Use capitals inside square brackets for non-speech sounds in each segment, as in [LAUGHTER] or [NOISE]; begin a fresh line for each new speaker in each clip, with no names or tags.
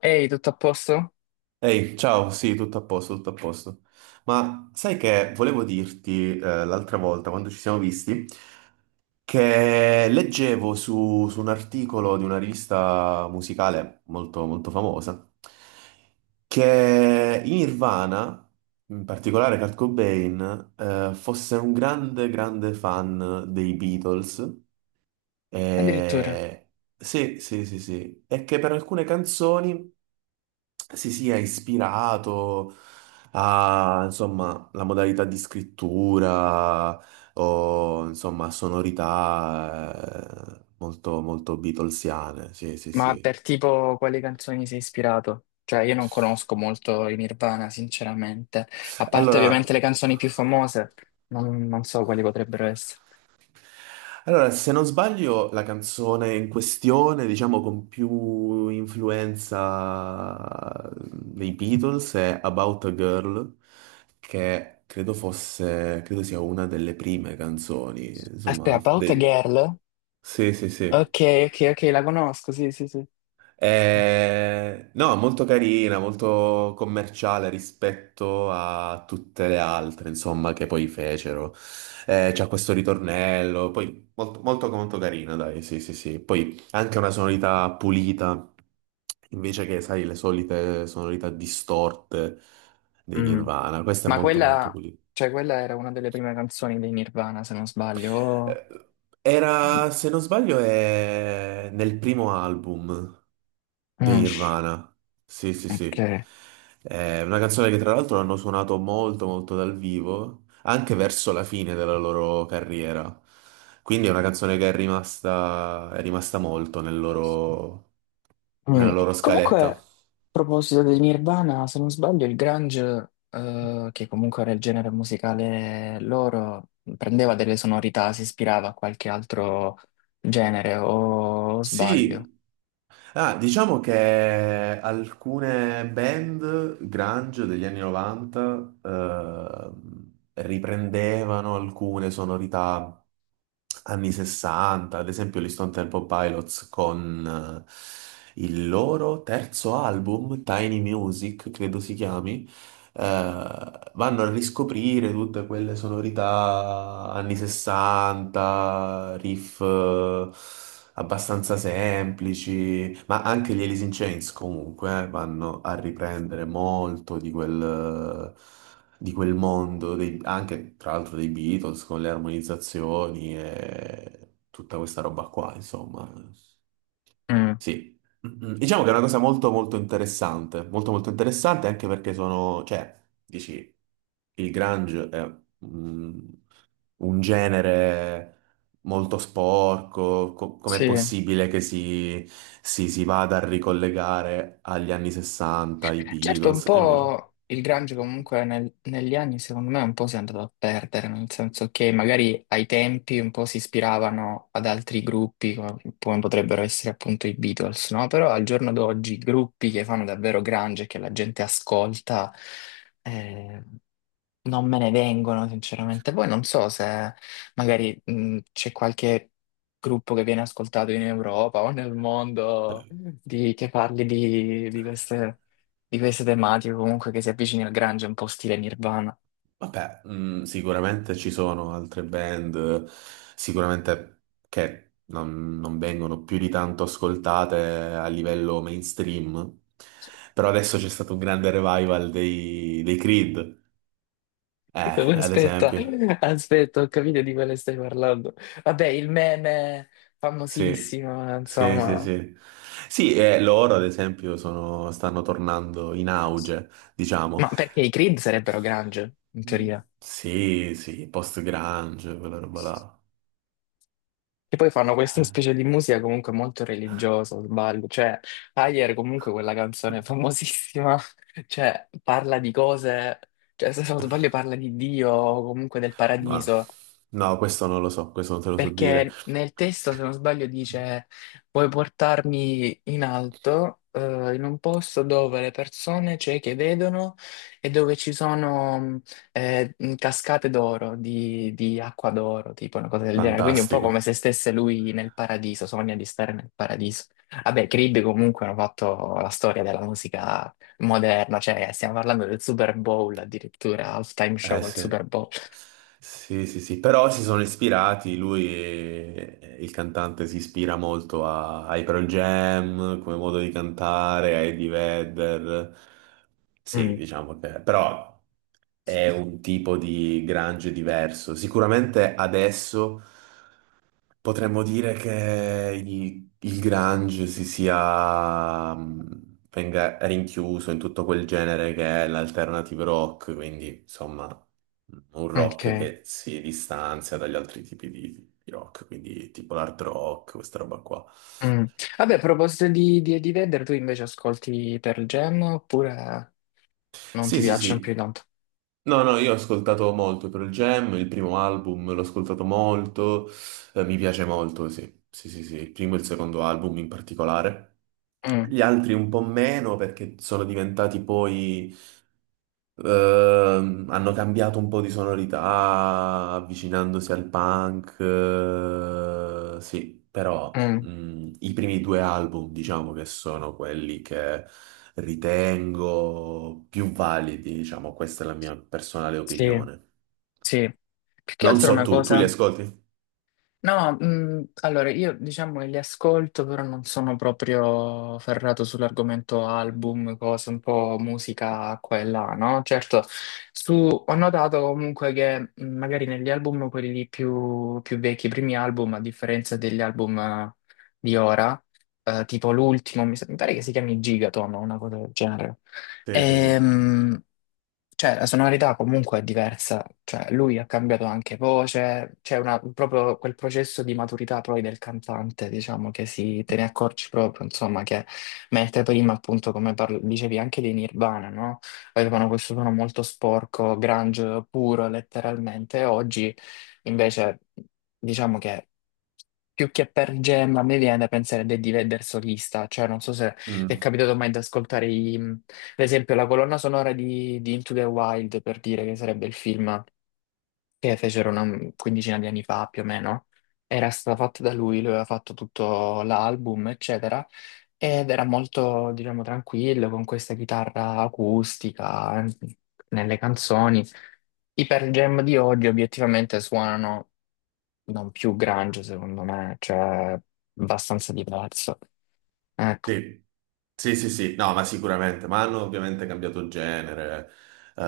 Ehi, tutto a posto?
Ehi, ciao, sì, tutto a posto, tutto a posto. Ma sai che volevo dirti l'altra volta, quando ci siamo visti, che leggevo su un articolo di una rivista musicale molto, molto famosa, che in Nirvana, in particolare Kurt Cobain, fosse un grande, grande fan dei Beatles.
Addirittura.
E... Sì, sì, sì, sì. E che per alcune canzoni si sia ispirato a, insomma, la modalità di scrittura o, insomma, sonorità molto, molto Beatlesiane. Sì, sì,
Ma
sì.
per tipo quali canzoni sei ispirato? Cioè, io non conosco molto i Nirvana, sinceramente. A parte ovviamente
Allora,
le canzoni più famose, non so quali potrebbero essere.
allora, se non sbaglio, la canzone in questione, diciamo, con più influenza dei Beatles è About a Girl, che credo fosse, credo sia una delle prime canzoni, insomma,
Aspetta, About a
de-
Girl?
Sì, sì,
Ok,
sì.
ok, ok, la conosco, sì, sì, sì. Mm.
No, molto carina, molto commerciale rispetto a tutte le altre, insomma, che poi fecero. C'ha questo ritornello, poi molto, molto, molto carina, dai, sì, sì, sì. Poi anche una sonorità pulita, invece che, sai, le solite sonorità distorte dei
Mm.
Nirvana. Questa è
Ma
molto, molto
quella,
pulita.
cioè, quella era una delle prime canzoni dei Nirvana, se non sbaglio. Oh.
Eh, Era, se non sbaglio, è nel primo album di
Mm.
Nirvana. Sì, sì, sì.
Ok.
È una canzone che tra l'altro hanno suonato molto, molto dal vivo, anche verso la fine della loro carriera. Quindi è una canzone che è rimasta molto
Mm.
nella loro
Comunque,
scaletta.
a proposito di Nirvana, se non sbaglio, il grunge, che comunque era il genere musicale loro, prendeva delle sonorità, si ispirava a qualche altro genere, o sbaglio?
Sì, ah, diciamo che alcune band grunge degli anni 90 riprendevano alcune sonorità anni 60, ad esempio gli Stone Temple Pilots con il loro terzo album, Tiny Music, credo si chiami, vanno a riscoprire tutte quelle sonorità anni 60, riff abbastanza semplici, ma anche gli Alice in Chains comunque vanno a riprendere molto di quel mondo, anche tra l'altro dei Beatles con le armonizzazioni e tutta questa roba qua, insomma.
Mm.
Sì. Mm, mm. Diciamo che è una cosa molto molto interessante anche perché sono, cioè, dici, il grunge è mm, un genere molto sporco, com'è
Sì.
possibile che si vada a ricollegare agli anni 60, ai
Certo, un
Beatles? E invece.
po' il grunge comunque negli anni secondo me un po' si è andato a perdere, nel senso che magari ai tempi un po' si ispiravano ad altri gruppi come, come potrebbero essere appunto i Beatles, no? Però al giorno d'oggi gruppi che fanno davvero grunge e che la gente ascolta eh, non me ne vengono, sinceramente. Poi non so se magari c'è qualche gruppo che viene ascoltato in Europa o nel mondo che parli di queste tematiche, comunque che si avvicini al grunge, un po' stile Nirvana.
Vabbè, sicuramente ci sono altre band, sicuramente che non vengono più di tanto ascoltate a livello mainstream, però adesso c'è stato un grande revival dei Creed, eh,
[LAUGHS]
ad
Aspetta,
esempio.
ho capito di quale stai parlando. Vabbè, il meme
Sì,
famosissimo,
sì, sì,
insomma.
sì. Sì, loro ad esempio stanno tornando in auge, diciamo.
Ma perché i Creed sarebbero grunge, in teoria?
Sì, sì, post-grunge, quella roba là.
Che poi fanno questa specie di musica comunque molto religiosa, o sbaglio. Cioè, Higher comunque quella canzone famosissima, [LAUGHS] cioè, parla di cose, cioè, se non
Eh.
sbaglio parla di Dio o comunque del
Ma
paradiso.
no, questo non lo so, questo non te lo so dire.
Perché nel testo, se non sbaglio, dice: puoi portarmi in alto, in un posto dove le persone cieche vedono e dove ci sono cascate d'oro, di acqua d'oro, tipo una cosa del genere. Quindi, un po'
Fantastico.
come se stesse lui nel paradiso, sogna di stare nel paradiso. Vabbè, Creed comunque hanno fatto la storia della musica moderna, cioè stiamo parlando del Super Bowl, addirittura, halftime show
Eh
al Super
sì.
Bowl.
Sì, sì, sì, però si sono ispirati, lui, il cantante, si ispira molto ai Pearl Jam, come modo di cantare, a Eddie Vedder. Sì,
Mm.
diciamo però è un tipo di grunge diverso. Sicuramente adesso. Potremmo dire che il grunge venga rinchiuso in tutto quel genere che è l'alternative rock, quindi insomma un rock
Ok.
che si distanzia dagli altri tipi di rock, quindi tipo l'hard rock, questa roba qua.
Mm. Vabbè, a proposito di Eddie Vedder, tu invece ascolti Pearl Jam oppure non ti
Sì, sì,
piacciono più di
sì.
tanto?
No, no, io ho ascoltato molto Pearl Jam, il primo album l'ho ascoltato molto, mi piace molto, sì. Sì, sì, sì, il primo e il secondo album in particolare.
Mm,
Gli altri un po' meno perché sono diventati poi, hanno cambiato un po' di sonorità avvicinandosi al punk, sì, però
mm,
i primi due album diciamo che sono quelli che ritengo più validi, diciamo, questa è la mia personale
sì,
opinione.
sì. Più che
Non
altro è
so
una
tu li
cosa.
ascolti?
No, allora io diciamo che li ascolto, però non sono proprio ferrato sull'argomento album, cose un po' musica qua e là, no? Certo, ho notato comunque che magari negli album, quelli lì più, più vecchi, i primi album, a differenza degli album di ora, tipo l'ultimo, mi pare che si chiami Gigaton o una cosa del genere.
Sì, sì, sì.
Ehm, cioè, la sonorità comunque è diversa, cioè lui ha cambiato anche voce, proprio quel processo di maturità poi del cantante, diciamo, che si, te ne accorgi proprio, insomma, che mentre prima appunto, come dicevi, anche dei Nirvana, no? Avevano questo suono molto sporco, grunge puro, letteralmente, oggi invece diciamo che più che per Gem a me viene da pensare a Eddie Vedder solista, cioè non so è
Mm.
capitato mai di ascoltare, ad esempio, la colonna sonora di Into the Wild, per dire che sarebbe il film che fecero una quindicina di anni fa, più o meno. Era stata fatta da lui, lui aveva fatto tutto l'album, eccetera, ed era molto, diciamo, tranquillo, con questa chitarra acustica, nelle canzoni. I Pearl Jam di oggi obiettivamente suonano non più grunge, secondo me, cioè abbastanza diverso. Ecco.
Sì, sì, sì, sì, no, ma sicuramente, ma hanno ovviamente cambiato genere, eh,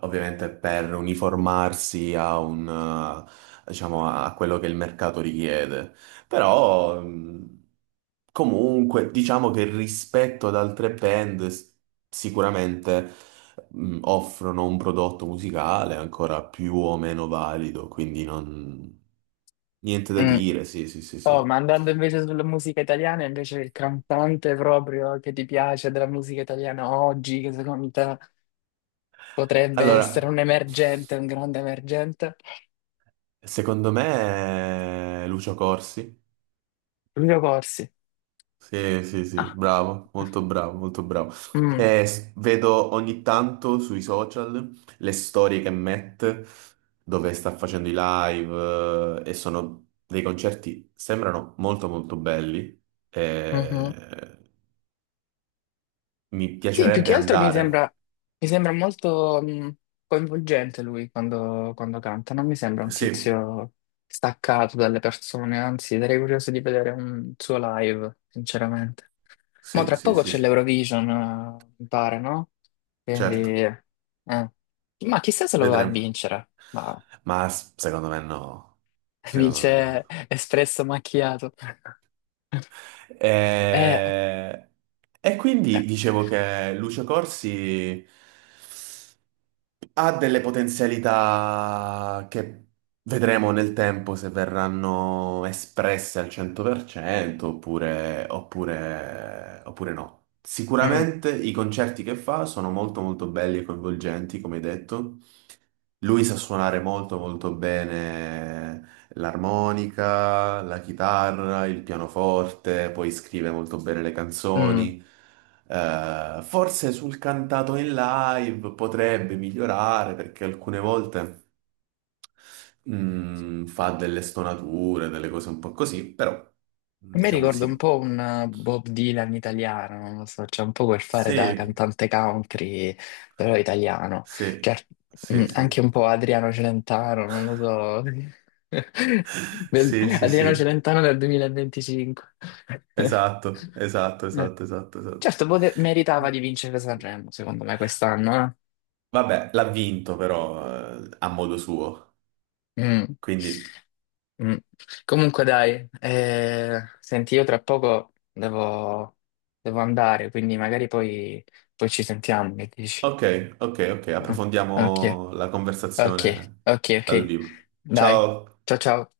ovviamente per uniformarsi a diciamo, a quello che il mercato richiede, però comunque diciamo che rispetto ad altre band sicuramente, offrono un prodotto musicale ancora più o meno valido, quindi non, niente da
Mm.
dire, sì, sì, sì,
Oh, ma
sì.
andando invece sulla musica italiana, invece il cantante proprio che ti piace della musica italiana oggi, che secondo te potrebbe essere
Allora.
un emergente, un grande emergente.
Secondo me è Lucio Corsi.
Lucio Corsi.
Sì, sì, sì,
Ah,
bravo, molto bravo, molto bravo.
mm,
Vedo ogni tanto sui social le storie che mette dove sta facendo i live, e sono dei concerti, sembrano molto molto belli.
mhm.
Eh, mi
Sì, più
piacerebbe
che altro
andare.
mi sembra molto mm, coinvolgente lui quando, quando canta, non mi sembra un
Sì,
tizio staccato dalle persone, anzi sarei curioso di vedere un suo live, sinceramente. Ma
sì,
tra
sì,
poco
sì,
c'è
sì,
l'Eurovision, mi pare, no? Quindi,
certo,
eh. Ma chissà se lo va a
vedremo.
vincere. Ma
Ma secondo me no,
[LAUGHS]
secondo me
vince
no.
Espresso Macchiato. [LAUGHS] Eh.
E, e quindi
Eh.
dicevo che Lucio Corsi ha delle potenzialità che vedremo nel tempo se verranno espresse al 100% oppure no.
Mm.
Sicuramente i concerti che fa sono molto molto belli e coinvolgenti, come hai detto. Lui sa suonare molto molto bene l'armonica, la chitarra, il pianoforte, poi scrive molto bene le
Mm.
canzoni. Forse sul cantato in live potrebbe migliorare perché alcune volte fa delle stonature, delle cose un po' così, però
A me
diciamo
ricorda un
sì.
po' un Bob Dylan italiano, non lo so, c'è un po' quel fare da
Sì,
cantante country, però italiano. Cioè,
sì,
mm,
sì,
anche
sì.
un po' Adriano Celentano, non lo so. [LAUGHS]
[LAUGHS] Sì, sì,
Adriano
sì.
Celentano del 2025.
Esatto,
[LAUGHS]
esatto, esatto, esatto, esatto.
Certo, meritava di vincere Sanremo, secondo me, quest'anno,
Vabbè, l'ha vinto però a modo suo.
eh. Mm.
Quindi,
Mm. Comunque dai, senti, io tra poco devo, devo andare, quindi magari poi, poi ci sentiamo, che dici?
ok, ok, ok,
Ah, ok,
approfondiamo la
ok,
conversazione
ok, ok.
dal vivo.
Dai,
Ciao.
ciao ciao.